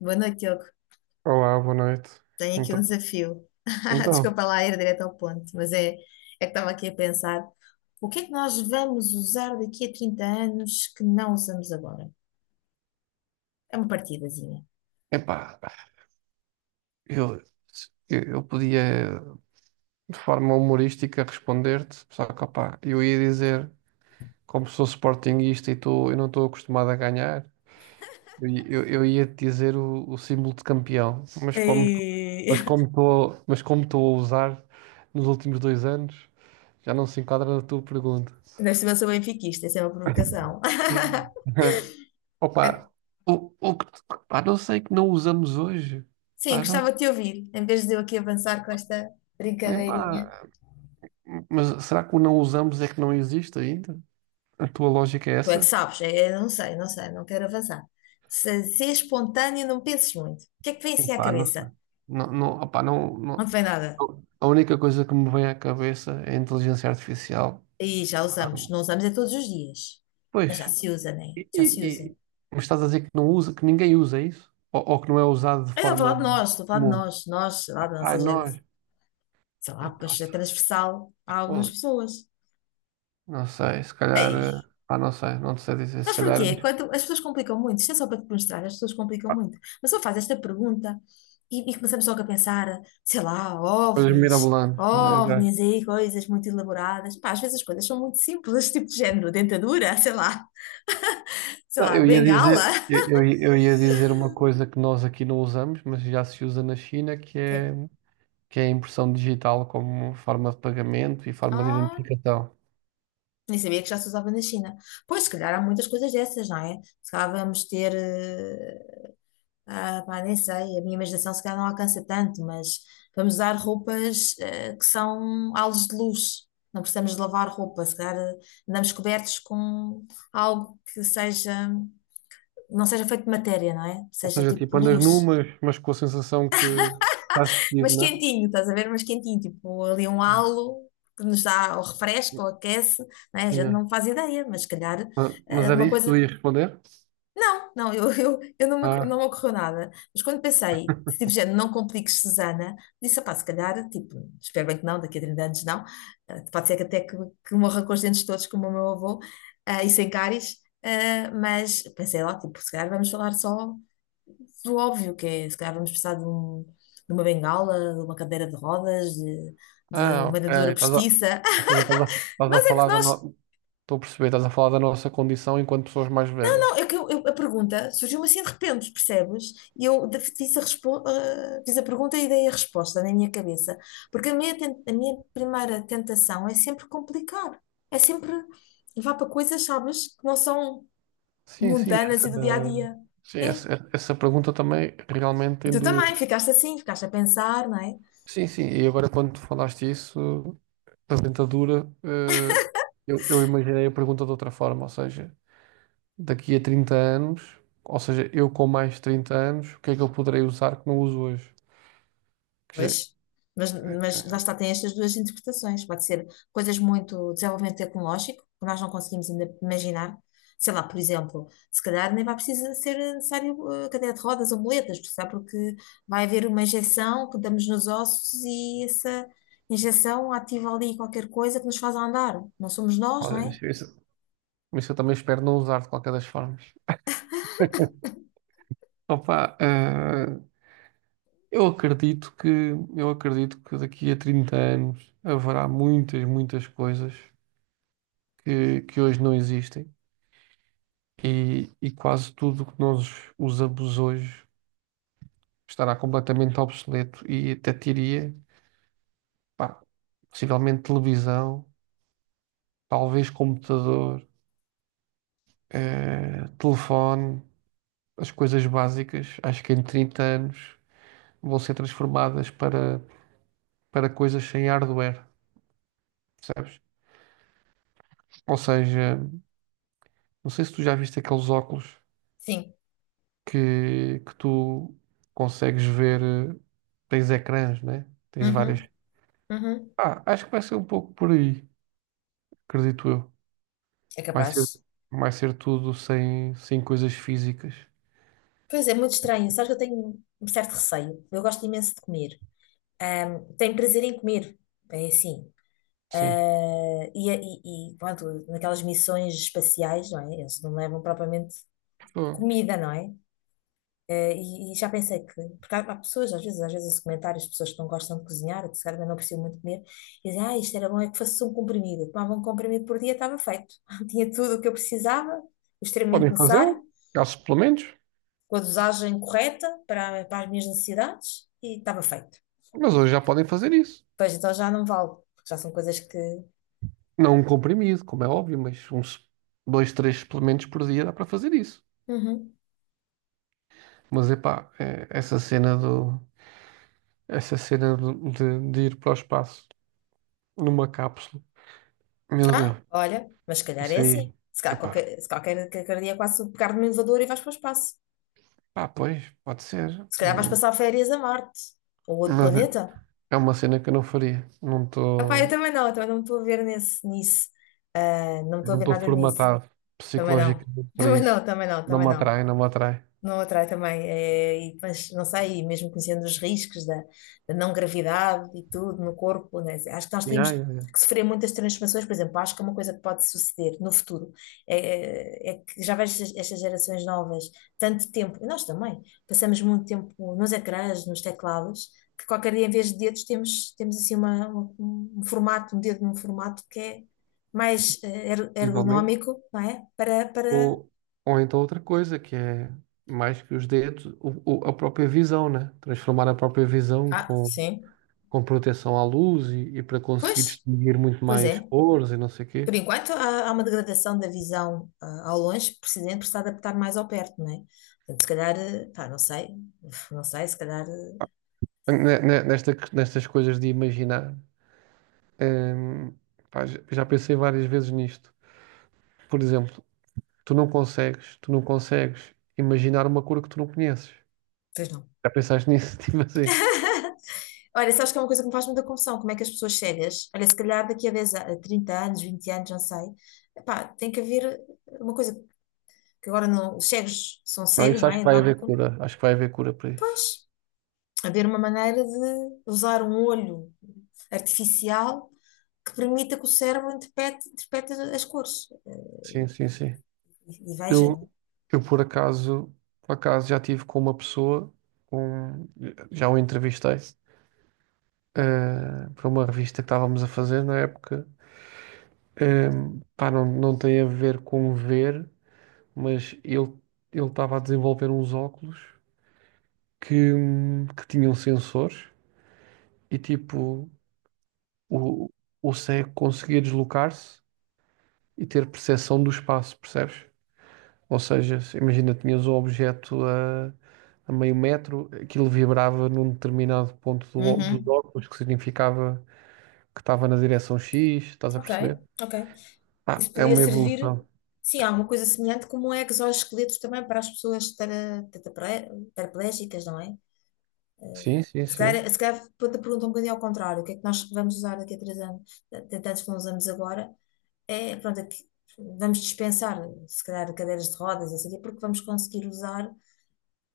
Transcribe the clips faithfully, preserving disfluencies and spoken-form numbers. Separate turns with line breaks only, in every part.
Boa noite, Diogo.
Olá, boa noite.
Tenho aqui um
Então,
desafio.
então,
Desculpa lá ir direto ao ponto, mas é, é que estava aqui a pensar: o que é que nós vamos usar daqui a trinta anos que não usamos agora? É uma partidazinha.
Epá, eu, eu eu podia de forma humorística responder-te, só que opá, eu ia dizer, como sou sportinguista e tu, eu não estou acostumado a ganhar, eu, eu, eu ia te dizer o, o símbolo de campeão, mas como tu-
Ei,
mas como estou mas como estou a usar nos últimos dois anos, já não se enquadra na tua pergunta.
ainda por cima sou benfiquista, isso é uma provocação.
Opa, o, o que, pá, não sei que não usamos hoje.
Sim,
Pá, não.
gostava de te ouvir, em vez de eu aqui avançar com esta
Epá,
brincadeirinha.
mas será que o não usamos é que não existe ainda? A tua lógica é
Tu é que
essa?
sabes, é- eu não sei, não sei, não quero avançar. Se, se é espontâneo, não penses muito. O que é que vem assim à
Opá, não sei.
cabeça?
Não, não, opá, não,
Não te
não.
vem nada.
A única coisa que me vem à cabeça é a inteligência artificial.
E já usamos. Não usamos é todos os dias. Mas
Pois,
já se usa, né?
e,
Já se
e-
usa.
e- mas estás a dizer que não usa, que ninguém usa é isso? Ou, ou que não é usado de
Eu estou a falar
forma
de nós, estou a falar de
comum?
nós, nós, sei lá, da
Ai,
nossa
nós,
geração. Sei lá,
epá,
pois é transversal a algumas
pô,
pessoas.
não sei, se calhar, eh,
Ei,
pá, não sei, não te sei dizer, se
sabes
calhar,
porquê? Quando as pessoas complicam muito, isto é só para te mostrar, as pessoas complicam muito. Mas só faz esta pergunta e, e começamos logo a pensar, sei lá,
coisas
ovnis,
mirabolantes, né?
ovnis aí, coisas muito elaboradas. Pá, às vezes as coisas são muito simples, tipo de género, dentadura, sei lá, sei
Não,
lá,
eu ia
bengala.
dizer, eu, eu ia eu ia dizer uma coisa que nós aqui não usamos, mas já se usa na China, que
Ok.
é, que é a impressão digital como forma de pagamento e forma de
Ah.
identificação.
Nem sabia que já se usava na China. Pois, se calhar há muitas coisas dessas, não é? Se calhar vamos ter. eh, ah, pá, nem sei, a minha imaginação se calhar não alcança tanto, mas vamos usar roupas eh, que são halos de luz. Não precisamos de lavar roupa, se calhar, eh, andamos cobertos com algo que seja. Não seja feito de matéria, não é?
Ou
Seja
seja,
tipo
tipo, andas nu,
luz.
mas, mas com a sensação que estás vestido,
Mas
né?
quentinho, estás a ver? Mas quentinho, tipo ali um halo que nos dá ou refresca ou aquece, não é? A gente
Yeah.
não faz ideia, mas se calhar
Ma- Mas
eh,
era
uma
isso que tu
coisa.
ias responder?
Não, não, eu, eu, eu não, me,
Ah,
não me ocorreu nada. Mas quando pensei, tipo, gente, não compliques, Susana, disse, pá, se calhar, tipo, espero bem que não, daqui a trinta anos não. Eh, pode ser que até que, que morra com os dentes todos, como o meu avô, eh, e sem cáries. Eh, mas pensei lá, tipo, se calhar vamos falar só do óbvio, que é, se calhar vamos precisar de, um- de uma bengala, de uma cadeira de rodas, de, de
ah,
uma
ok.
dentadura
Estás a,
postiça.
ou seja, estás a, estás a
Nós é que
falar da
nós,
no... Estou a perceber, estás a falar da nossa condição enquanto pessoas mais velhas.
é que eu- eu- a pergunta surgiu-me assim de repente, percebes? E eu de- fiz a, respo- ah, fiz a pergunta e dei a resposta na minha cabeça. Porque a minha, ten- a minha primeira tentação é sempre complicar, é sempre levar para coisas, sabes, que não são
Sim, sim,
mundanas
essa,
e do dia a dia.
sim,
É.
essa, essa pergunta também realmente
E
tem
tu
duas.
também ficaste assim, ficaste a pensar, não é?
Sim, sim, e agora quando tu falaste isso, da dentadura, eh, eu, eu imaginei a pergunta de outra forma, ou seja, daqui a trinta anos, ou seja, eu com mais de trinta anos, o que é que eu poderei usar que não uso hoje? Que já,
Pois, mas, mas lá está, tem estas duas interpretações. Pode ser coisas muito desenvolvimento tecnológico, que nós não conseguimos ainda imaginar. Sei lá, por exemplo, se calhar nem vai precisar ser necessário, eh, cadeira de rodas ou muletas, por porque vai haver uma injeção que damos nos ossos e essa injeção ativa ali qualquer coisa que nos faz andar. Não somos nós, não
olha,
é?
isso, isso- mas eu também espero não usar de qualquer das formas. Opa, eh, eu acredito que eu acredito que daqui a trinta anos haverá muitas, muitas coisas que, que hoje não existem e, e quase tudo o que nós usamos hoje estará completamente obsoleto e até diria, pá, possivelmente televisão, talvez computador, eh, telefone, as coisas básicas, acho que em trinta anos vão ser transformadas para, para coisas sem hardware, percebes? Ou seja, não sei se tu já viste aqueles óculos
Sim.
que, que tu consegues ver, eh, tens ecrãs, né? Tens várias
Uhum, uhum.
Ah, acho que vai ser um pouco por aí, acredito eu.
É
Vai ser,
capaz.
vai ser tudo sem, sem coisas físicas.
Pois é, muito estranho. Sabes que eu tenho um certo receio. Eu gosto imenso de comer. Tenho prazer em comer. É assim.
Sim.
Eh, e, é, e, e, pronto, naquelas missões espaciais, não é? Eles não levam propriamente
Pô,
comida, não é? Eh, e, e já pensei que, porque há, há pessoas, às vezes, às vezes esse comentários pessoas que não gostam de cozinhar, que se calhar também não precisam muito comer, e dizem, ah, isto era bom, é que fosse um comprimido. Eu tomava um comprimido por dia, estava feito. Tinha tudo o que eu precisava, o extremamente
podem
necessário,
fazê-lo, há suplementos,
com a dosagem correta para, para as minhas necessidades, e estava feito.
mas hoje já podem fazer isso.
Pois então já não vale, porque já são coisas que.
Não um comprimido, como é óbvio, mas uns dois, três suplementos por dia dá para fazer isso.
Uhum.
Mas epá, é, essa cena do, essa cena do- de, de ir para o espaço numa cápsula, meu
Ah,
Deus,
olha, mas se calhar é
isso
assim.
aí,
Se calhar
epá,
qualquer, se qualquer, qualquer dia quase um pegar no elevador e vais para o espaço.
pá, pois, pode ser.
Se calhar vais
Hum,
passar férias a Marte ou outro
Mas
planeta.
é uma cena que eu não faria. Não
Ah, pá, eu
estou.
também não, eu também não me estou a ver nesse, nisso. Ah, não me estou a
Não
ver
estou
nada nisso.
formatado
Também não.
psicologicamente para
Também
isso.
não, também não,
Não
também
me
não.
atrai, não me atrai.
Não atrai também, é, e, mas não sei, mesmo conhecendo os riscos da, da não gravidade e tudo no corpo, né? Assim, acho que nós
Yeah,
tínhamos
yeah, yeah.
que sofrer muitas transformações, por exemplo, acho que é uma coisa que pode suceder no futuro, é, é é que já vejo estas estas gerações novas tanto tempo, e nós também, passamos muito tempo nos ecrãs, nos teclados, que qualquer dia em vez de dedos temos, temos assim uma, uma- um formato, um dedo num formato que é mais, eh, er-
Possivelmente.
ergonómico, não é? Para, para...
Ou, ou então outra coisa, que é mais que os dedos, o, o- a própria visão, né? Transformar a própria visão
Ah,
com,
sim.
com proteção à luz e, e para conseguir
Pois,
distinguir muito
pois
mais
é.
cores e não sei o quê.
Por enquanto, há, há uma degradação da visão, ah, ao longe, precisando por se adaptar mais ao perto, não é? Portanto, se calhar, eh, pá, não sei, não sei, se calhar, eh,
Ne- ne- Nesta, nestas coisas de imaginar, hum, pá, já já pensei várias vezes nisto. Por exemplo, tu não consegues, tu não consegues imaginar uma cor que tu não conheces.
pois não.
Já pensaste nisso? Tipo assim.
Olha, sabes que é uma coisa que me faz muita confusão, como é que as pessoas cegas, olha, se calhar daqui a dez, a- a trinta anos, vinte anos, não sei, epá, tem que haver, eh, uma coisa que agora não, os cegos são
Não,
cegos,
isso
não
acho que
é? Não
vai
há,
haver cura. Acho que vai haver cura para isso.
pois, haver uma maneira de usar um olho artificial que permita que o cérebro interprete, interprete as cores.
Sim, sim, sim.
E, e veja,
Eu,
não
eu por acaso, por acaso já tive com uma pessoa, com, já o entrevistei, eh, para uma revista que estávamos a fazer na época. Eh, Pá, não, não tem a ver com ver, mas ele ele estava a desenvolver uns óculos que, hum, que tinham sensores e tipo o, o cego conseguia deslocar-se e ter percepção do espaço, percebes? Ou seja, se- imagina, tinhas um objeto a, a meio metro, aquilo vibrava num determinado ponto
é?
do, ó- dos
Uhum.
óculos, que significava que estava na direção X, estás a
Ok,
perceber?
ok.
Ah,
Isso
é
podia
uma
servir,
evolução.
sim, alguma coisa semelhante como exoesqueletos também para as pessoas tara- tetrapre- paraplégicas, não é? Eh,
Sim, sim,
Se
sim.
calhar, se calhar quando a pergunta é um bocadinho ao contrário, o que é que nós vamos usar daqui a três anos, tantos que não usamos agora, é, pronto, é que vamos dispensar, se calhar, cadeiras de rodas, assim, porque vamos conseguir usar,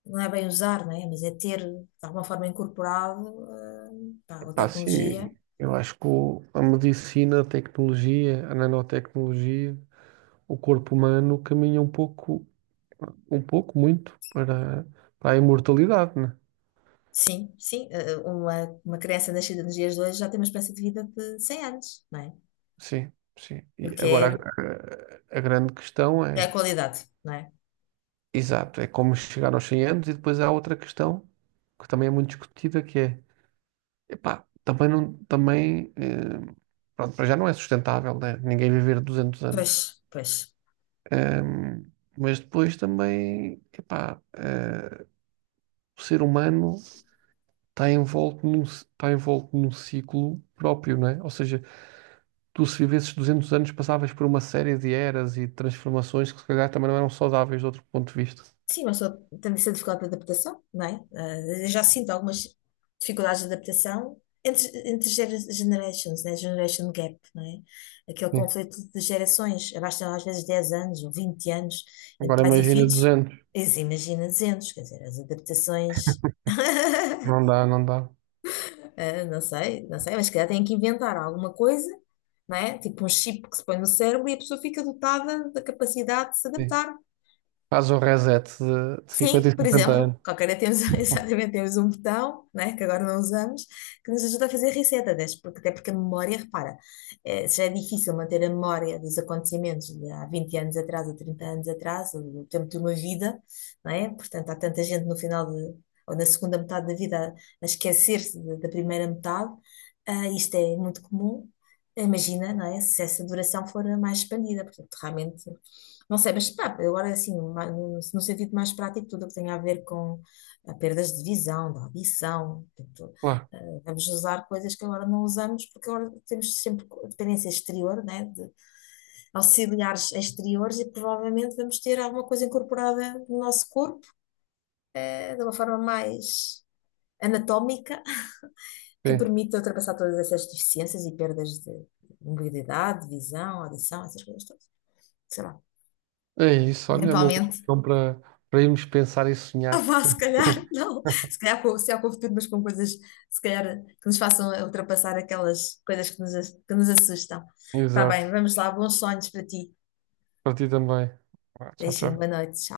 não é bem usar, não é? Mas é ter, de alguma forma, incorporado, eh, pá, a
Ah, sim,
tecnologia.
eu acho que o- a medicina, a tecnologia, a nanotecnologia, o corpo humano caminha um pouco, um pouco muito para, para a imortalidade, né?
Sim, sim, eh, eh, uma, uma criança nascida nos dias de hoje já tem uma espécie de vida de cem anos, não é?
Sim, sim.
O
E
que
agora
é,
a, a- a grande questão
é a
é.
qualidade, não é?
Exato, é como chegar aos cem anos e depois há outra questão que também é muito discutida que é, epá, também não, também, eh, pronto, para já não é sustentável, né? Ninguém viver duzentos anos.
Pois, pois.
Ehm, mas depois também, epá, eh, o ser humano está envolto num, ci- está envolto num ciclo próprio, não é? Ou seja, tu se vivesses duzentos anos passavas por uma série de eras e transformações que se calhar também não eram saudáveis de outro ponto de vista.
Sim, mas só tem essa dificuldade de adaptação, não é? Eh, Eu já sinto algumas dificuldades de adaptação entre, entre gera- generations, né? Generation gap, não é? Aquele
Sim.
conflito de gerações, abastam às vezes dez anos ou vinte anos entre
Agora
pais e
imagina
filhos,
duzentos,
eles imagina duzentos, quer dizer, as adaptações.
não dá, não dá.
Ah, não sei, não sei, mas se calhar têm que inventar alguma coisa, não é? Tipo um chip que se põe no cérebro e a pessoa fica dotada da capacidade de se
Sim.
adaptar.
Faz o reset de, de cinquenta e
Sim, por
cinquenta
exemplo,
anos.
qualquer dia temos exatamente temos um botão, né, que agora não usamos, que nos ajuda a fazer reset, até porque, até porque a memória, repara, eh, se já é difícil manter a memória dos acontecimentos de há vinte anos atrás, ou trinta anos atrás, ou do tempo de uma vida, não é? Portanto, há tanta gente no final de, ou na segunda metade da vida a a esquecer-se de- da primeira metade, ah, isto é muito comum. Imagina, não é? Se essa duração for a mais expandida, portanto, realmente. Não sei, mas pá, agora assim, ma- no no sentido mais prático, tudo o que tem a ver com, ah, perdas de visão, de audição, portanto,
Claro,
ah, vamos usar coisas que agora não usamos, porque agora temos sempre co- dependência exterior, né, de auxiliares exteriores, e provavelmente vamos ter alguma coisa incorporada no nosso corpo, eh, de uma forma mais anatómica, que
sim.
permita ultrapassar todas essas deficiências e perdas de mobilidade, visão, audição, essas coisas todas. Sei lá,
É isso, olha, é uma boa
eventualmente.
opção para, para irmos pensar e
Ah,
sonhar.
vá, se calhar, não. Se calhar, com, se calhar com o futuro, mas com coisas, se calhar, que nos façam ultrapassar aquelas coisas que nos, que nos assustam. Tá bem,
Exato.
vamos lá. Bons sonhos para ti.
Para ti também. Vá, tchau,
Beijinho, boa
tchau.
noite.